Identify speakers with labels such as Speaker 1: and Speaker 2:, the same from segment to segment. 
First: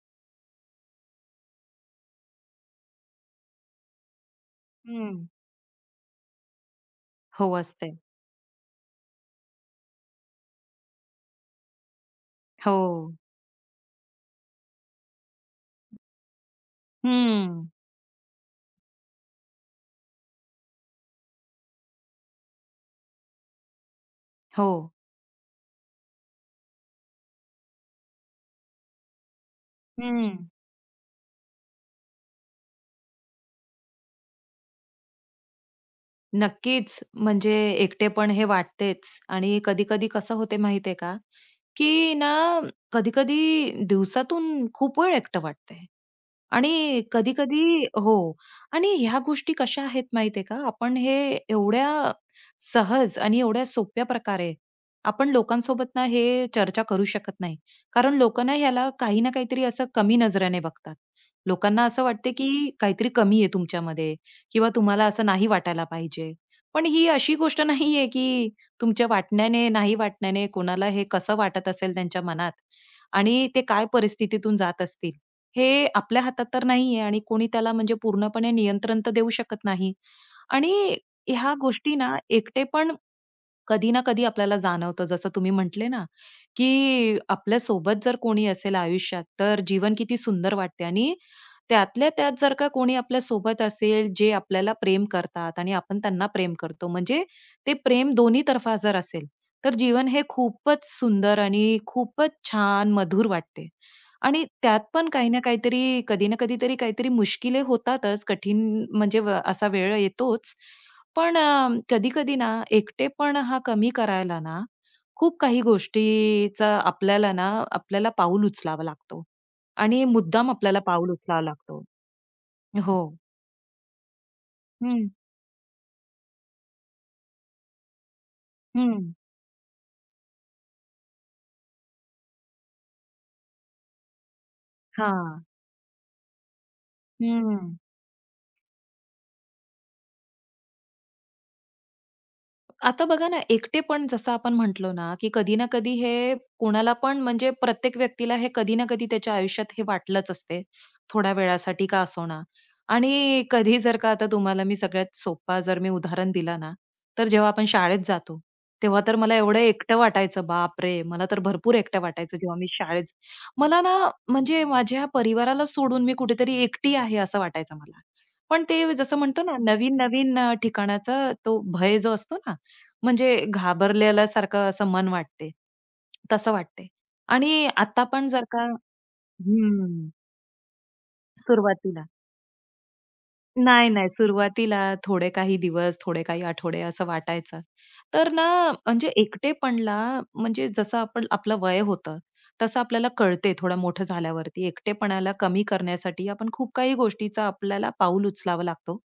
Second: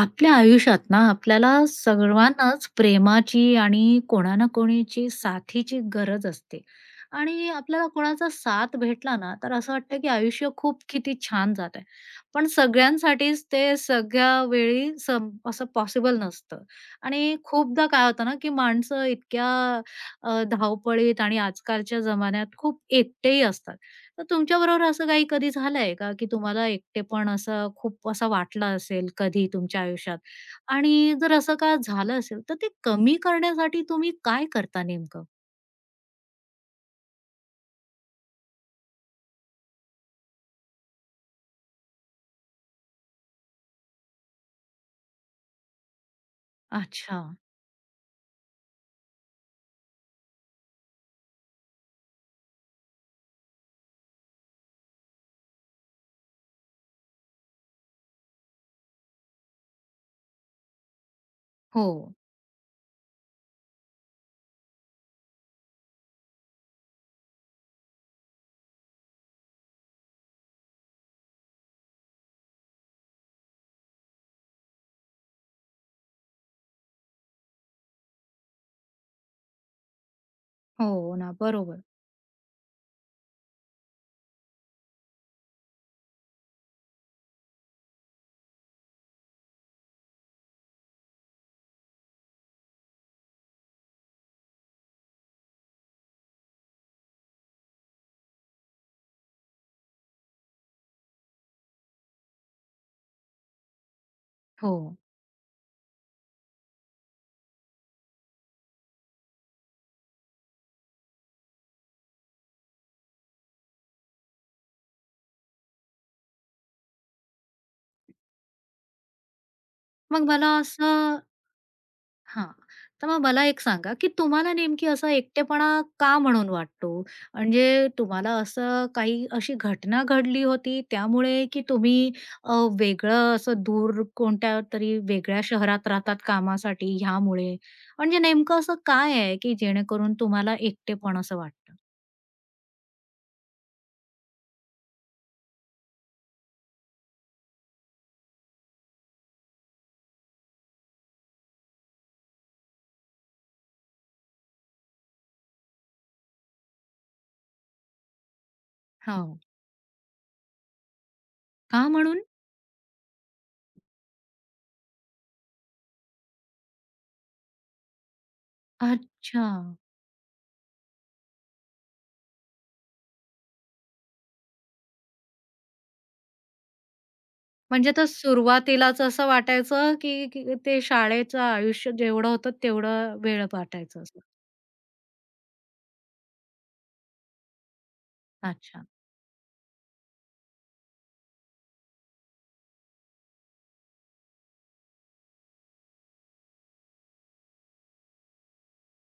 Speaker 1: आपल्या आयुष्यात ना आपल्याला सर्वांनाच प्रेमाची आणि कोणा ना कोणीची
Speaker 2: हं.
Speaker 1: साथीची गरज असते. आणि
Speaker 2: हो,
Speaker 1: आपल्याला
Speaker 2: असते.
Speaker 1: कोणाचा साथ भेटला ना तर असं वाटतं की आयुष्य खूप किती छान जात आहे. पण
Speaker 2: हो.
Speaker 1: सगळ्यांसाठीच ते सगळ्या वेळी सम असं पॉसिबल नसतं. आणि
Speaker 2: हं.
Speaker 1: खूपदा काय होतं ना की माणसं इतक्या धावपळीत आणि आजकालच्या जमान्यात खूप एकटेही असतात. तर
Speaker 2: हो.
Speaker 1: तुमच्याबरोबर असं काही कधी झालंय का, की तुम्हाला एकटेपण असं खूप असं वाटलं असेल कधी तुमच्या आयुष्यात?
Speaker 2: हं.
Speaker 1: आणि जर असं का झालं असेल, तर ते कमी करण्यासाठी तुम्ही काय करता नेमकं?
Speaker 2: नक्कीच. म्हणजे एकटेपण हे वाटतेच आणि कधी-कधी कसं होते माहितीये का, की ना कधी-कधी दिवसातून खूप वेळ एकटं वाटतंय आणि
Speaker 1: अच्छा.
Speaker 2: कधी-कधी हो. आणि ह्या गोष्टी कशा आहेत माहितीये का, आपण हे एवढ्या सहज आणि एवढ्या सोप्या प्रकारे आपण लोकांसोबत ना हे चर्चा करू शकत नाही. कारण लोकं ना ह्याला काही ना काहीतरी असं कमी नजरेने बघतात. लोकांना
Speaker 1: हो,
Speaker 2: असं वाटते, की काहीतरी कमी आहे तुमच्यामध्ये किंवा तुम्हाला असं नाही वाटायला पाहिजे. पण ही अशी गोष्ट नाहीये, की तुमच्या वाटण्याने, नाही वाटण्याने कोणाला हे कसं वाटत असेल त्यांच्या मनात आणि ते काय परिस्थितीतून जात असतील, हे आपल्या हातात तर नाहीये आणि कोणी त्याला म्हणजे पूर्णपणे नियंत्रण तर देऊ शकत नाही. आणि
Speaker 1: हो ना.
Speaker 2: ह्या
Speaker 1: बरोबर.
Speaker 2: गोष्टी ना एकटेपण कधी ना कधी आपल्याला जाणवतं जसं तुम्ही म्हटले ना, की आपल्या सोबत जर कोणी असेल आयुष्यात तर जीवन किती सुंदर वाटते आणि त्यातल्या त्यात जर का कोणी आपल्या सोबत असेल जे आपल्याला प्रेम करतात आणि आपण त्यांना प्रेम करतो म्हणजे ते प्रेम दोन्ही तर्फा जर असेल, तर जीवन हे खूपच सुंदर आणि खूपच छान मधुर वाटते. आणि
Speaker 1: हो.
Speaker 2: त्यात पण काही ना काहीतरी, कधी ना कधीतरी काहीतरी मुश्किली होतातच, कठीण म्हणजे असा वेळ येतोच. पण कधी-कधी ना एकटेपण हा कमी करायला ना, खूप काही गोष्टीचा आपल्याला ना, आपल्याला पाऊल उचलावा लागतो आणि
Speaker 1: मग
Speaker 2: मुद्दाम
Speaker 1: मला
Speaker 2: आपल्याला पाऊल
Speaker 1: असं
Speaker 2: उचलावा लागतो.
Speaker 1: हां.
Speaker 2: हो.
Speaker 1: तर मग मला एक सांगा, की तुम्हाला नेमकी
Speaker 2: हं,
Speaker 1: असा एकटेपणा का म्हणून वाटतो? म्हणजे तुम्हाला असं
Speaker 2: हं.
Speaker 1: काही अशी घटना घडली होती त्यामुळे, की तुम्ही अ, वेगळं असं दूर कोणत्या तरी वेगळ्या
Speaker 2: हां.
Speaker 1: शहरात राहतात कामासाठी ह्यामुळे?
Speaker 2: हं.
Speaker 1: म्हणजे नेमकं असं काय आहे, की जेणेकरून तुम्हाला एकटेपण असं वाटतं?
Speaker 2: आता बघा ना, एकटेपण जसं आपण म्हटलो ना, की कधी ना कधी हे कोणाला पण म्हणजे प्रत्येक व्यक्तीला हे कधी ना कधी त्याच्या आयुष्यात हे वाटलंच असते, थोड्या वेळासाठी का असो ना आणि कधी जर का आता तुम्हाला मी सगळ्यात सोपा जर मी उदाहरण दिला ना, तर जेव्हा आपण शाळेत जातो, तेव्हा तर मला
Speaker 1: हो.
Speaker 2: एवढं एकटं वाटायचं, बापरे! मला तर भरपूर
Speaker 1: का
Speaker 2: एकटं
Speaker 1: म्हणून?
Speaker 2: वाटायचं जेव्हा मी शाळेत मला ना, म्हणजे माझ्या परिवाराला सोडून मी कुठेतरी एकटी आहे असं वाटायचं मला. पण ते जसं म्हणतो
Speaker 1: अच्छा.
Speaker 2: ना, नवीन-नवीन ठिकाणाचा तो भय जो असतो ना म्हणजे घाबरलेल्यासारखं असं मन वाटते. तसं वाटते आणि
Speaker 1: म्हणजे
Speaker 2: आता
Speaker 1: तर
Speaker 2: पण जर का
Speaker 1: सुरुवातीलाच असं वाटायचं,
Speaker 2: हं,
Speaker 1: की की ते शाळेचं आयुष्य
Speaker 2: सुरुवातीला.
Speaker 1: जेवढं होतं तेवढं वेळ
Speaker 2: नाही,
Speaker 1: वाटायचं
Speaker 2: नाही.
Speaker 1: असं.
Speaker 2: सुरुवातीला थोडे काही दिवस, थोडे काही आठवडे असं वाटायचं. तर ना
Speaker 1: अच्छा.
Speaker 2: म्हणजे एकटेपणला म्हणजे जसं आपण आपलं वय होतं, तसं आपल्याला कळते थोडं मोठं झाल्यावरती. एकटेपणाला कमी करण्यासाठी आपण खूप काही गोष्टीचा आपल्याला पाऊल उचलावा लागतो.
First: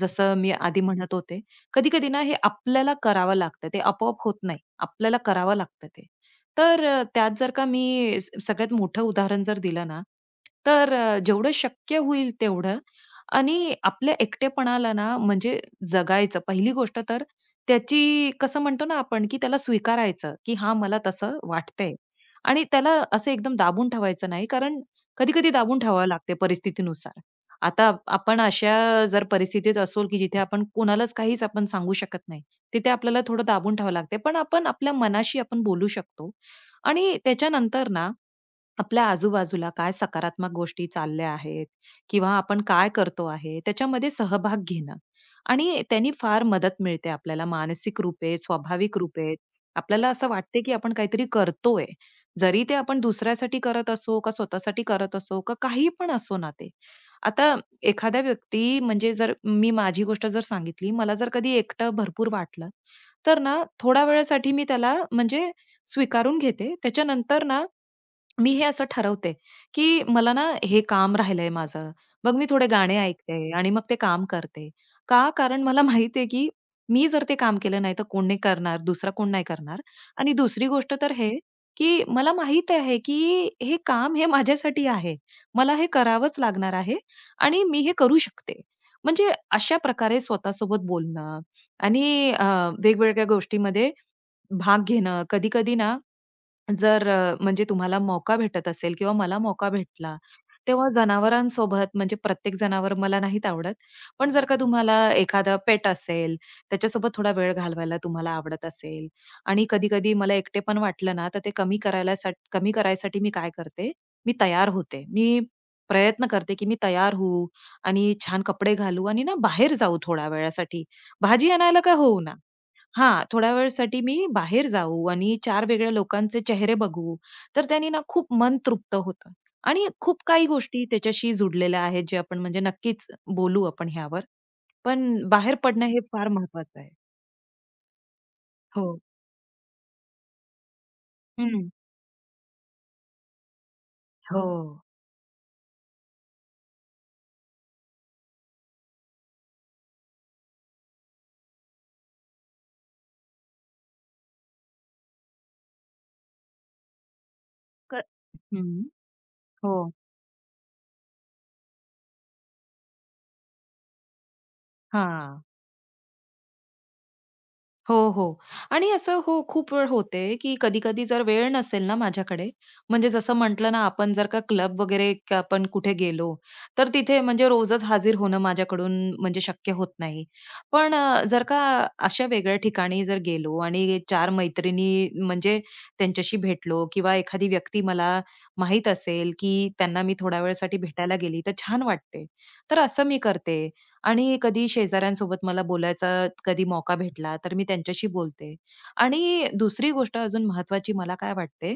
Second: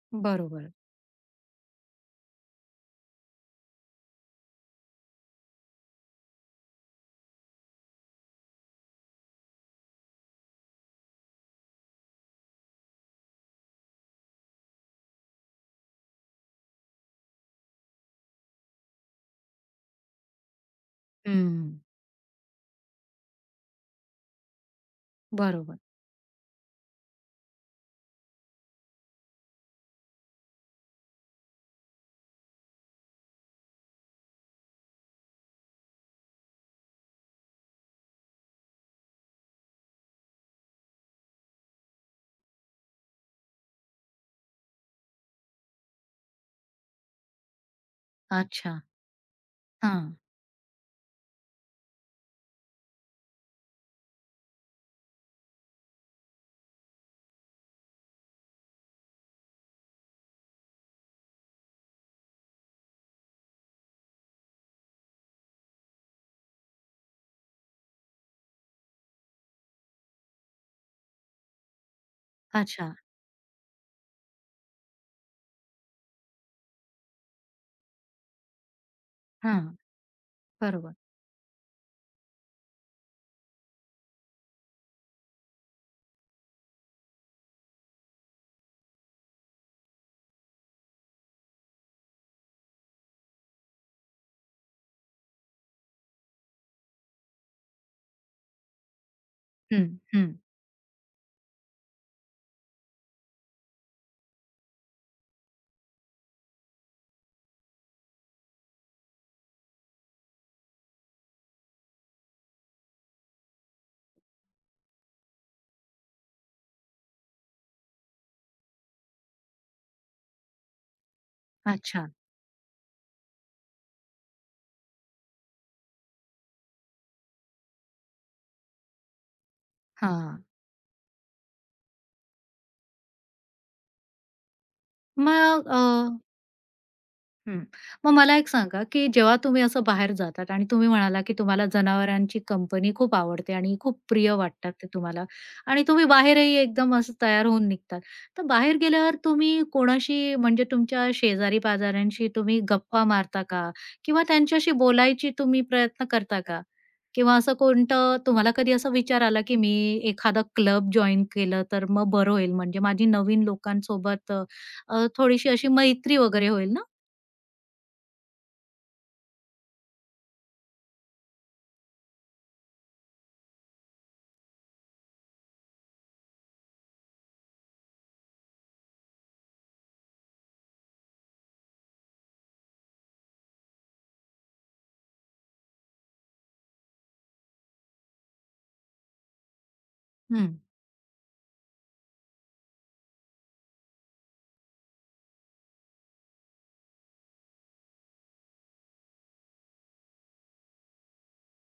Speaker 2: जसं मी
Speaker 1: बरोबर.
Speaker 2: आधी म्हणत होते, कधी-कधी ना हे आपल्याला करावं लागतं. ते आपोआप होत नाही. आपल्याला करावं लागतं ते. तर त्यात जर का मी सगळ्यात मोठं उदाहरण जर दिलं ना, तर जेवढं शक्य होईल तेवढं आणि आपल्या एकटेपणाला ना म्हणजे जगायचं. पहिली गोष्ट तर त्याची कसं म्हणतो ना आपण, की त्याला स्वीकारायचं, की हां, मला तसं
Speaker 1: हं.
Speaker 2: वाटतंय. आणि त्याला असं एकदम दाबून ठेवायचं नाही, कारण कधी-कधी
Speaker 1: बरोबर.
Speaker 2: दाबून ठेवावं लागते परिस्थितीनुसार. आता आपण अशा जर परिस्थितीत असू, की जिथे आपण कोणालाच काहीच आपण सांगू शकत नाही. तिथे आपल्याला थोडं दाबून ठेवावं लागते. पण आपण आपल्या मनाशी आपण बोलू शकतो. आणि त्याच्यानंतर ना आपल्या आजूबाजूला काय सकारात्मक गोष्टी चालल्या आहेत किंवा आपण काय करतो आहे त्याच्यामध्ये सहभाग घेणं आणि त्यांनी फार मदत मिळते आपल्याला मानसिक रूपे
Speaker 1: अच्छा.
Speaker 2: स्वाभाविक रूपे आपल्याला
Speaker 1: हां.
Speaker 2: असं वाटते की आपण काहीतरी करतोय जरी ते आपण दुसऱ्यासाठी करत असो का स्वतःसाठी करत असो का काही पण असो ना ते आता एखाद्या व्यक्ती म्हणजे जर मी माझी गोष्ट जर सांगितली मला जर कधी एकटं भरपूर वाटलं तर ना थोड्या वेळासाठी मी त्याला म्हणजे स्वीकारून घेते त्याच्यानंतर ना मी हे असं ठरवते, की मला ना हे काम राहिलंय माझं. मग मी थोडे
Speaker 1: अच्छा.
Speaker 2: गाणे ऐकते आणि मग ते काम करते. का? कारण मला माहिती आहे, की मी जर ते काम केलं नाही तर कोण नाही करणार, दुसरा कोण नाही
Speaker 1: हां.
Speaker 2: करणार. आणि दुसरी गोष्ट
Speaker 1: बरोबर.
Speaker 2: तर हे, की मला माहित आहे, की हे काम हे माझ्यासाठी आहे. मला हे करावंच लागणार आहे आणि मी हे करू शकते. म्हणजे अशा प्रकारे स्वतःसोबत बोलणं आणि अ, वेगवेगळ्या गोष्टीमध्ये भाग घेणं. कधी-कधी ना जर म्हणजे तुम्हाला मौका भेटत असेल किंवा मला मौका
Speaker 1: हं,
Speaker 2: भेटला,
Speaker 1: हं.
Speaker 2: तेव्हा जनावरांसोबत म्हणजे प्रत्येक जनावर मला नाहीत आवडत. पण जर का तुम्हाला एखादा पेट असेल, त्याच्यासोबत थोडा वेळ घालवायला तुम्हाला आवडत असेल आणि कधी-कधी मला एकटेपण वाटलं ना, तर ते कमी करायला कमी करायसाठी मी काय करते, मी तयार होते. मी प्रयत्न करते, की मी तयार होऊ आणि छान कपडे घालू आणि ना बाहेर जाऊ थोड्या वेळासाठी. भाजी आणायला का
Speaker 1: अच्छा.
Speaker 2: होईना. हां, थोड्या वेळसाठी मी बाहेर जाऊ आणि चार वेगळ्या लोकांचे चेहरे बघू. तर त्याने ना खूप मन तृप्त होतं आणि खूप
Speaker 1: हां.
Speaker 2: काही गोष्टी त्याच्याशी जुडलेल्या आहेत, जे आपण म्हणजे नक्कीच बोलू आपण ह्यावर. पण बाहेर
Speaker 1: मग अ,
Speaker 2: पडणं हे फार महत्वाचं आहे.
Speaker 1: हं. मग मला एक सांगा,
Speaker 2: हो.
Speaker 1: की जेव्हा तुम्ही असं बाहेर जातात आणि तुम्ही म्हणाला, की तुम्हाला
Speaker 2: हं.
Speaker 1: जनावरांची कंपनी खूप आवडते आणि खूप प्रिय
Speaker 2: हो.
Speaker 1: वाटतात ते तुम्हाला. आणि तुम्ही बाहेरही एकदम असं तयार होऊन निघतात. तर बाहेर गेल्यावर तुम्ही कोणाशी म्हणजे तुमच्या शेजारी-पाजाऱ्यांशी तुम्ही गप्पा मारता का? किंवा त्यांच्याशी बोलायची तुम्ही प्रयत्न करता का? किंवा असं
Speaker 2: क
Speaker 1: कोणतं तुम्हाला
Speaker 2: हं.
Speaker 1: कधी असा विचार आला, की
Speaker 2: हो.
Speaker 1: मी एखादा क्लब जॉइन केलं तर मग बरं होईल म्हणजे माझी नवीन लोकांसोबत अ, अ,
Speaker 2: हां.
Speaker 1: थोडीशी अशी मैत्री वगैरे होईल ना?
Speaker 2: हो, हो. आणि असं हो, खूप वेळ होते, की कधी-कधी जर वेळ नसेल ना माझ्याकडे, म्हणजे जसं म्हटलं ना, आपण जर का क्लब वगैरे आपण कुठे गेलो, तर तिथे म्हणजे रोजच हाजीर होणं माझ्याकडून म्हणजे शक्य होत नाही. पण जर का अशा वेगळ्या ठिकाणी जर गेलो आणि चार मैत्रिणी म्हणजे त्यांच्याशी भेटलो किंवा एखादी व्यक्ती मला माहीत असेल, की त्यांना मी थोड्या
Speaker 1: हं.
Speaker 2: वेळासाठी भेटायला गेली, तर छान वाटते. तर असं मी करते. आणि कधी शेजाऱ्यांसोबत मला बोलायचा कधी मौका भेटला, तर मी त्यांच्याशी बोलते. आणि दुसरी गोष्ट अजून महत्वाची मला काय वाटते,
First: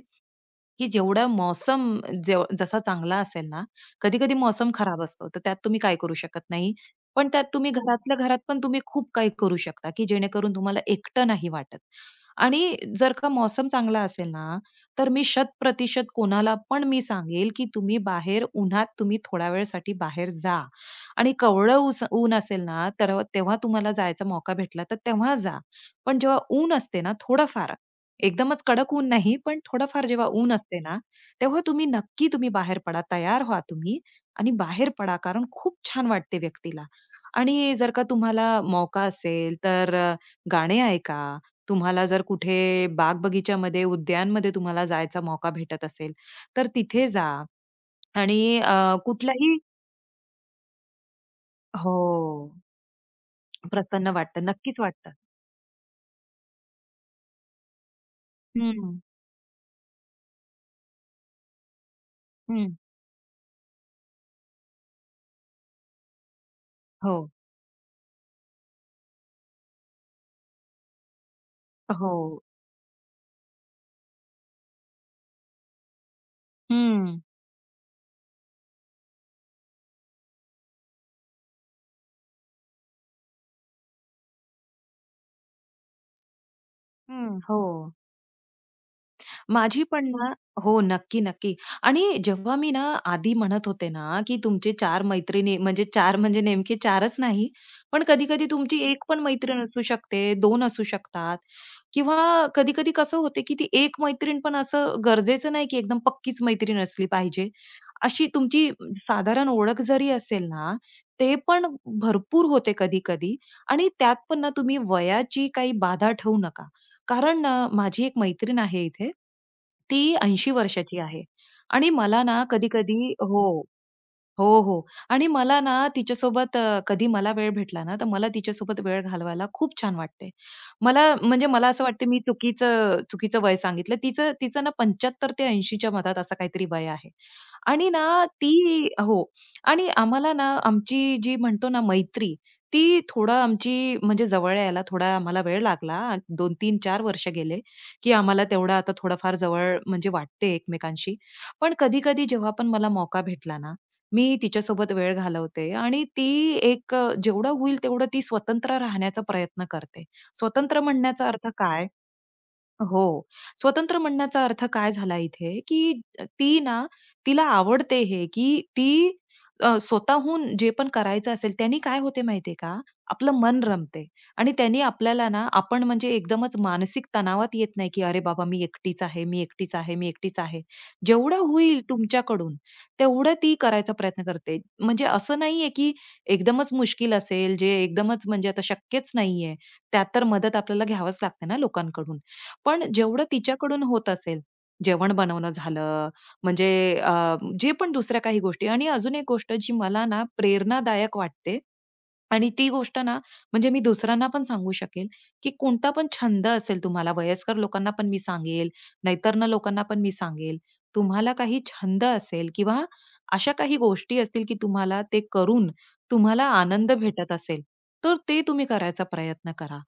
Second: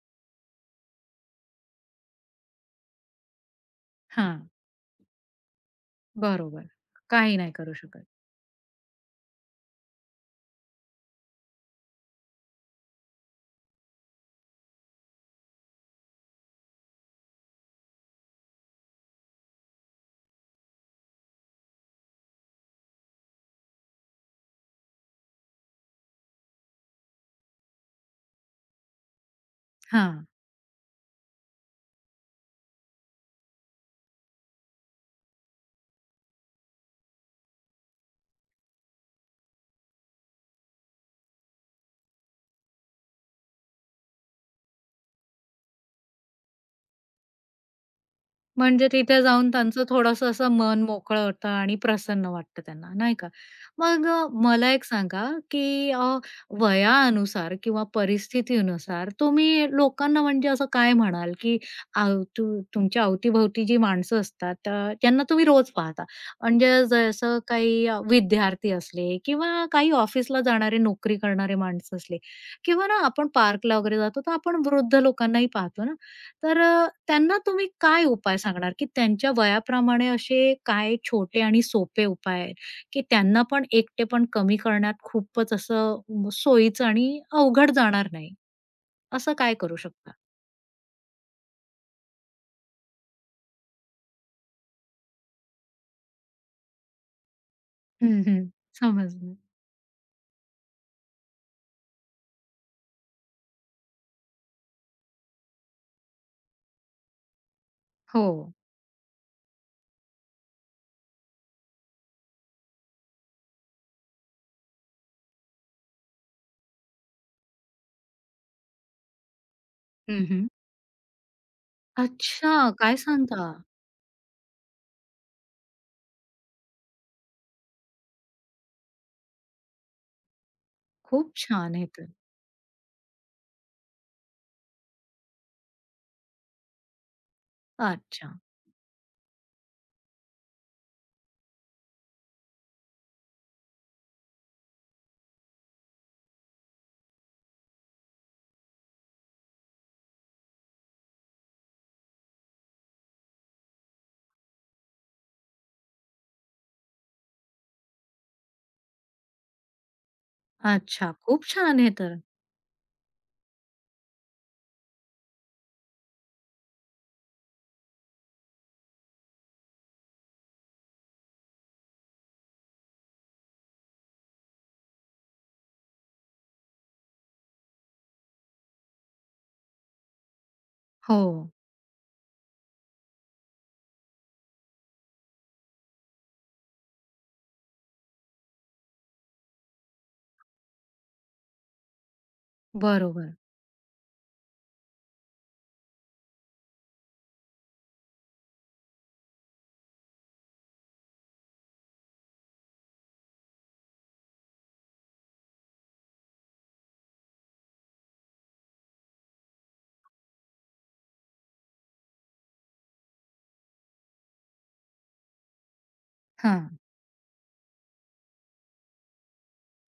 Speaker 2: की जेवढा मौसम जसा चांगला असेल ना, कधी-कधी
Speaker 1: हां.
Speaker 2: मौसम खराब असतो, तर त्यात तुम्ही काय करू शकत
Speaker 1: बरोबर.
Speaker 2: नाही. पण
Speaker 1: काही
Speaker 2: त्यात
Speaker 1: नाही
Speaker 2: तुम्ही
Speaker 1: करू शकत.
Speaker 2: घरातल्या घरात पण तुम्ही खूप काही करू शकता, की जेणेकरून तुम्हाला एकटं नाही वाटत. आणि जर का मौसम चांगला असेल ना, तर मी शत-प्रतिशत कोणाला पण मी सांगेल, की तुम्ही बाहेर उन्हात तुम्ही थोड्या वेळसाठी बाहेर जा. आणि कवळं ऊन असेल ना, तर तेव्हा तुम्हाला जायचा मौका भेटला, तर तेव्हा जा. पण जेव्हा ऊन असते ना थोडंफार, एकदमच कडक ऊन नाही, पण थोडंफार जेव्हा
Speaker 1: हां.
Speaker 2: ऊन असते ना, तेव्हा तुम्ही नक्की तुम्ही बाहेर पडा. तयार व्हा तुम्ही आणि बाहेर पडा, कारण खूप छान वाटते व्यक्तीला. आणि जर का तुम्हाला मौका असेल, तर गाणे ऐका. तुम्हाला जर कुठे बाग-बगीच्यामध्ये, उद्यानमध्ये तुम्हाला जायचा मौका भेटत असेल, तर तिथे जा आणि
Speaker 1: म्हणजे तिथे जाऊन
Speaker 2: कुठलाही
Speaker 1: त्यांचं थोडंसं असं मन मोकळं होतं आणि प्रसन्न
Speaker 2: हो.
Speaker 1: वाटतं त्यांना, नाही का? मग
Speaker 2: प्रसन्न वाटतं,
Speaker 1: मला
Speaker 2: नक्कीच
Speaker 1: एक
Speaker 2: वाटतं.
Speaker 1: सांगा, की वयानुसार किंवा
Speaker 2: हं,
Speaker 1: परिस्थितीनुसार तुम्ही लोकांना म्हणजे असं काय म्हणाल, की अव तू
Speaker 2: हं.
Speaker 1: तुमच्या अवतीभोवती जी माणसं असतात त्यांना तुम्ही रोज पाहता. म्हणजे
Speaker 2: हो,
Speaker 1: जसं काही विद्यार्थी असले किंवा काही ऑफिसला जाणारे, नोकरी करणारे माणसं असले
Speaker 2: हो.
Speaker 1: किंवा ना आपण पार्कला वगैरे जातो, तर आपण वृद्ध लोकांनाही पाहतो ना. तर
Speaker 2: हं,
Speaker 1: त्यांना तुम्ही काय उपाय सांगणार, की त्यांच्या वयाप्रमाणे असे काय छोटे आणि सोपे उपाय आहेत, की त्यांना पण एकटेपण कमी करण्यात खूपच असं सोयीचं आणि
Speaker 2: हं.
Speaker 1: अवघड
Speaker 2: हो.
Speaker 1: जाणार नाही, असं काय करू
Speaker 2: माझी पण
Speaker 1: शकता?
Speaker 2: ना हो, नक्की, नक्की. आणि जेव्हा मी ना आधी म्हणत होते ना, की तुमचे चार मैत्रिणी म्हणजे 4 म्हणजे नेमके 4च नाही, पण
Speaker 1: हं, हं.
Speaker 2: कधी-कधी तुमची एक पण
Speaker 1: समजलं.
Speaker 2: मैत्रीण असू शकते, 2 असू शकतात किंवा कधी-कधी कसं होते, की ती 1 मैत्रीण पण असं गरजेचं नाही, की एकदम पक्कीच मैत्रीण असली पाहिजे. अशी
Speaker 1: हो.
Speaker 2: तुमची साधारण ओळख जरी असेल ना, ते पण भरपूर होते कधी-कधी आणि त्यात पण ना तुम्ही वयाची काही बाधा ठेवू नका. कारण माझी एक मैत्रीण आहे इथे. ती
Speaker 1: हं, हं.
Speaker 2: 80 वर्षाची आहे आणि मला ना
Speaker 1: अच्छा, काय
Speaker 2: कधी-कधी हो.
Speaker 1: सांगता?
Speaker 2: हो, हो. आणि मला ना तिच्यासोबत कधी मला वेळ भेटला ना, तर मला तिच्यासोबत वेळ घालवायला खूप छान वाटते. मला
Speaker 1: खूप
Speaker 2: म्हणजे मला
Speaker 1: छान
Speaker 2: असं
Speaker 1: हे तर.
Speaker 2: वाटतं मी चुकीचं चुकीचं वय सांगितलं. तिचं तिचं ना 75 ते 80 च्या मधात असं काहीतरी वय आहे. आणि ना
Speaker 1: अच्छा,
Speaker 2: ती हो. आणि आम्हाला ना आमची जी म्हणतो ना मैत्री, ती थोडं आमची म्हणजे जवळ यायला थोडा आम्हाला वेळ लागला. 2, 3, 4 वर्ष गेले, की आम्हाला तेवढं आता थोडंफार जवळ म्हणजे वाटते एकमेकांशी. पण कधी-कधी जेव्हा पण मला मौका भेटला ना, मी तिच्यासोबत वेळ घालवते आणि ती एक जेवढं होईल तेवढं ती स्वतंत्र राहण्याचा प्रयत्न करते. स्वतंत्र
Speaker 1: अच्छा.
Speaker 2: म्हणण्याचा
Speaker 1: खूप
Speaker 2: अर्थ
Speaker 1: छान
Speaker 2: काय?
Speaker 1: हे तर.
Speaker 2: हो. स्वतंत्र म्हणण्याचा अर्थ काय झाला इथे, की ती ना तिला आवडते हे, की ती स्वतःहून जे पण करायचं असेल त्यानी काय होते माहितीये का, आपलं मन रमते आणि त्यानी आपल्याला ना आपण म्हणजे एकदमच मानसिक तणावात येत नाही, की "अरे बाबा मी एकटीच आहे, मी एकटीच आहे, मी एकटीच आहे."
Speaker 1: हो.
Speaker 2: जेवढं होईल तुमच्याकडून तेवढं ती करायचा प्रयत्न करते. म्हणजे असं नाहीये, की एकदमच मुश्किल असेल, जे एकदमच म्हणजे आता शक्यच नाहीये, त्यात तर मदत आपल्याला घ्यावंच लागते ना लोकांकडून. पण जेवढं
Speaker 1: बरोबर.
Speaker 2: तिच्याकडून होत असेल, जेवण बनवणं झालं, म्हणजे जे पण दुसऱ्या काही गोष्टी आणि अजून एक गोष्ट जी मला ना प्रेरणादायक वाटते, आणि ती गोष्ट ना, म्हणजे मी दुसऱ्यांना पण सांगू शकेल, की कोणता पण छंद असेल तुम्हाला, वयस्कर लोकांना पण मी सांगेल, नैतर्ण लोकांना पण मी सांगेल. तुम्हाला काही छंद असेल किंवा अशा काही गोष्टी असतील, की तुम्हाला ते करून तुम्हाला
Speaker 1: हां.
Speaker 2: आनंद भेटत असेल, तर ते तुम्ही करायचा प्रयत्न करा.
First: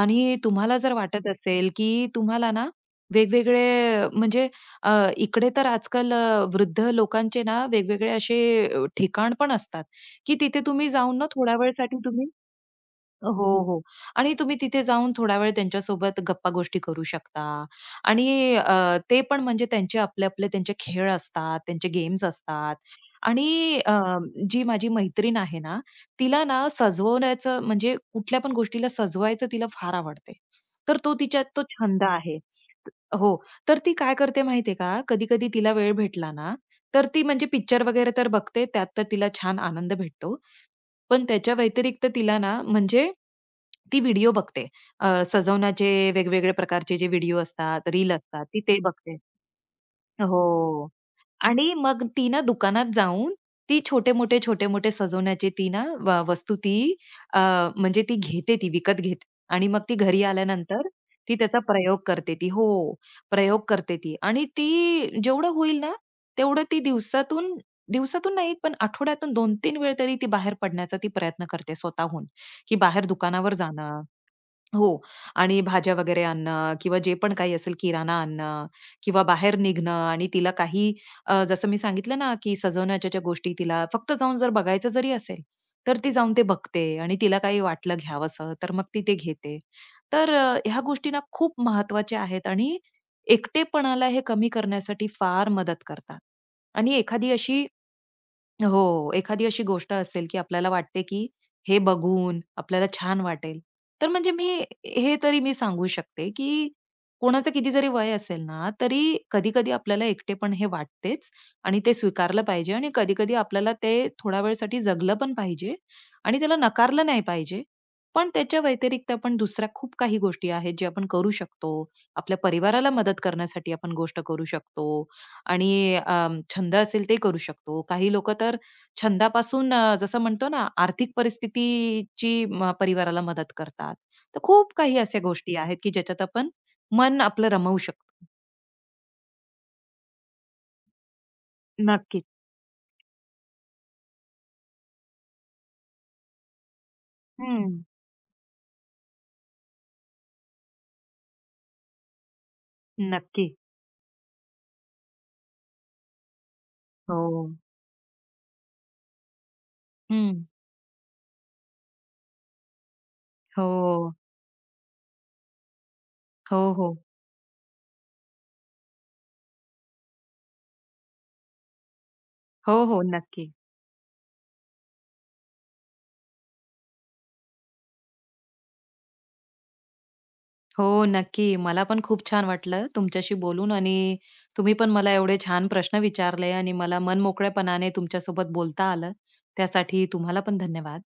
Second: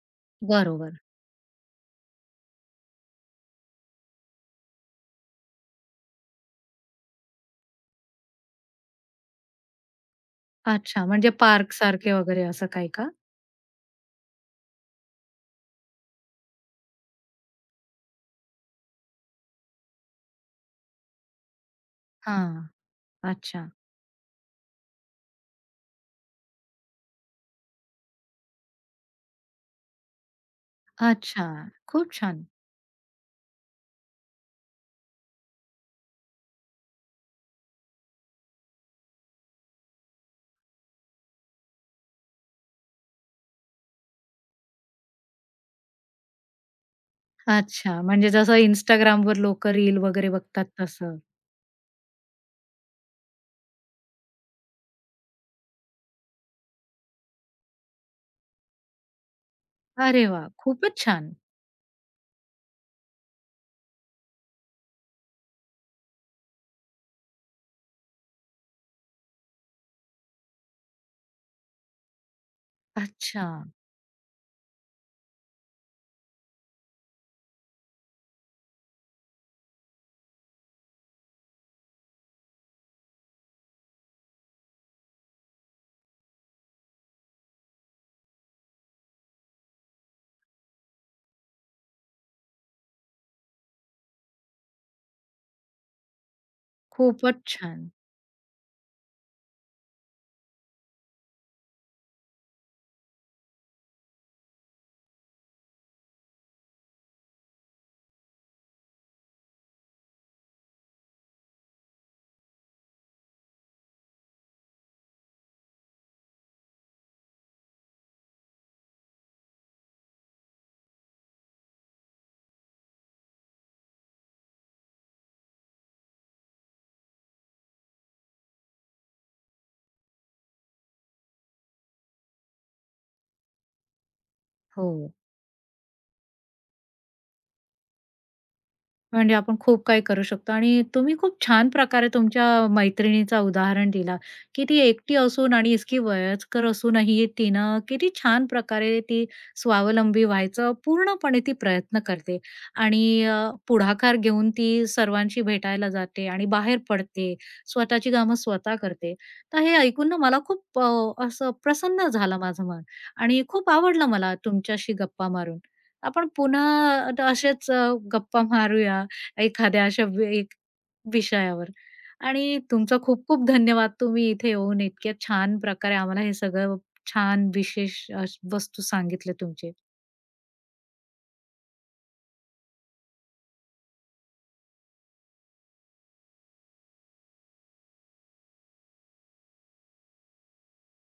Speaker 2: आणि तुम्हाला जर
Speaker 1: बरोबर.
Speaker 2: वाटत असेल, की तुम्हाला ना वेगवेगळे म्हणजे अ, इकडे तर आजकाल वृद्ध लोकांचे ना वेगवेगळे असे ठिकाण पण असतात. की तिथे तुम्ही
Speaker 1: अच्छा,
Speaker 2: जाऊन ना
Speaker 1: म्हणजे
Speaker 2: थोड्या वेळसाठी
Speaker 1: पार्कसारखे
Speaker 2: तुम्ही
Speaker 1: वगैरे असं काही का?
Speaker 2: हो, हो. आणि तुम्ही तिथे जाऊन थोडा वेळ त्यांच्यासोबत गप्पा-गोष्टी करू शकता आणि अ, ते पण म्हणजे त्यांचे आपले-आपले त्यांचे खेळ असतात, त्यांचे गेम्स
Speaker 1: हां.
Speaker 2: असतात
Speaker 1: अच्छा.
Speaker 2: आणि जी माझी मैत्रीण आहे ना, तिला ना सजवण्याचं म्हणजे कुठल्या पण गोष्टीला सजवायचं तिला फार आवडते. तर तो तिच्यात
Speaker 1: अच्छा.
Speaker 2: तो छंद
Speaker 1: खूप
Speaker 2: आहे.
Speaker 1: छान.
Speaker 2: हो. तर ती काय करते माहिती का, कधी-कधी तिला वेळ भेटला ना, तर ती म्हणजे पिक्चर वगैरे तर बघते, त्यात तर तिला छान आनंद भेटतो. पण त्याच्या व्यतिरिक्त तिला ना म्हणजे ती व्हिडिओ बघते. सजवण्याचे वेगवेगळे प्रकारचे जे व्हिडिओ असतात,
Speaker 1: अच्छा.
Speaker 2: रील
Speaker 1: म्हणजे
Speaker 2: असतात,
Speaker 1: जसं
Speaker 2: ती ते बघते.
Speaker 1: Instagramवर लोकं रील वगैरे बघतात
Speaker 2: हो.
Speaker 1: तसं.
Speaker 2: आणि मग ती ना दुकानात जाऊन ती छोटे-मोठे, छोटे-मोठे सजवण्याची ती ना वस्तू ती अ, म्हणजे ती विकत घेते आणि मग ती घरी
Speaker 1: अरे वाह!
Speaker 2: आल्यानंतर
Speaker 1: खूपच छान.
Speaker 2: ती त्याचा प्रयोग करते ती. हो, प्रयोग करते ती आणि ती जेवढं होईल ना तेवढं ती दिवसातून दिवसातून नाही पण आठवड्यातून 2-3 वेळ तरी ती बाहेर पडण्याचा ती प्रयत्न करते स्वतःहून, की बाहेर
Speaker 1: अच्छा.
Speaker 2: दुकानावर जाणं हो आणि भाज्या वगैरे आणणं किंवा जे पण काही असेल किराणा आणणं किंवा बाहेर निघणं आणि तिला काही जसं मी सांगितलं ना, की सजवण्याच्या ज्या गोष्टी तिला फक्त जाऊन जर बघायचं जरी असेल, तर ती जाऊन ते बघते आणि तिला काही वाटलं घ्यावंसं, तर मग ती ते घेते. तर ह्या गोष्टी ना खूप महत्त्वाच्या आहेत आणि एकटेपणाला हे कमी करण्यासाठी फार मदत करतात. आणि एखादी
Speaker 1: खूपच
Speaker 2: अशी
Speaker 1: छान.
Speaker 2: हो. एखादी अशी गोष्ट असेल, की आपल्याला वाटते, की हे बघून आपल्याला छान वाटेल. तर म्हणजे मी हे तरी मी सांगू शकते, की कोणाचं किती जरी वय असेल ना, तरी कधी-कधी आपल्याला एकटेपण हे वाटतेच आणि ते स्वीकारलं पाहिजे आणि कधी-कधी आपल्याला ते थोड्या वेळसाठी जगलं पण पाहिजे आणि त्याला नकारलं नाही पाहिजे. पण त्याच्या व्यतिरिक्त आपण दुसऱ्या खूप काही गोष्टी आहेत, जे आपण करू शकतो. आपल्या परिवाराला मदत करण्यासाठी आपण गोष्ट करू शकतो. आणि छंद असेल ते करू शकतो. काही लोकं तर छंदापासून जसं म्हणतो ना, आर्थिक परिस्थितीची परिवाराला मदत करतात. तर खूप
Speaker 1: हो.
Speaker 2: काही अशा गोष्टी आहेत, की ज्याच्यात आपण मन आपलं रमवू शकतो.
Speaker 1: म्हणजे आपण खूप काही करू शकतो आणि तुम्ही खूप छान प्रकारे
Speaker 2: नक्कीच.
Speaker 1: तुमच्या मैत्रिणीचं उदाहरण दिला, की ती एकटी असून आणि इतकी वयस्कर असूनही
Speaker 2: हं.
Speaker 1: तिनं किती छान प्रकारे ती स्वावलंबी व्हायचं पूर्णपणे ती प्रयत्न करते आणि
Speaker 2: नक्की.
Speaker 1: पुढाकार घेऊन ती सर्वांशी भेटायला जाते आणि बाहेर पडते,
Speaker 2: हो.
Speaker 1: स्वतःची कामं स्वतः करते. तर हे ऐकून ना मला
Speaker 2: हं.
Speaker 1: खूप असं प्रसन्न झालं माझं मन आणि खूप आवडलं
Speaker 2: हो.
Speaker 1: मला तुमच्याशी गप्पा मारून. आपण
Speaker 2: हो, हो.
Speaker 1: पुन्हा असेच गप्पा मारूया. एखाद्या अशा वि एक विषयावर. आणि
Speaker 2: हो,
Speaker 1: तुमचा
Speaker 2: हो.
Speaker 1: खूप खूप
Speaker 2: नक्की.
Speaker 1: धन्यवाद. तुम्ही इथे येऊन इतक्या छान प्रकारे आम्हाला हे सगळं छान विशेष वस्तू सांगितल्या तुमचे.
Speaker 2: हो, नक्की. मला पण खूप छान वाटलं तुमच्याशी बोलून आणि तुम्ही पण मला एवढे छान प्रश्न विचारले आणि मला मनमोकळेपणाने तुमच्यासोबत बोलता आलं. त्यासाठी तुम्हाला पण धन्यवाद.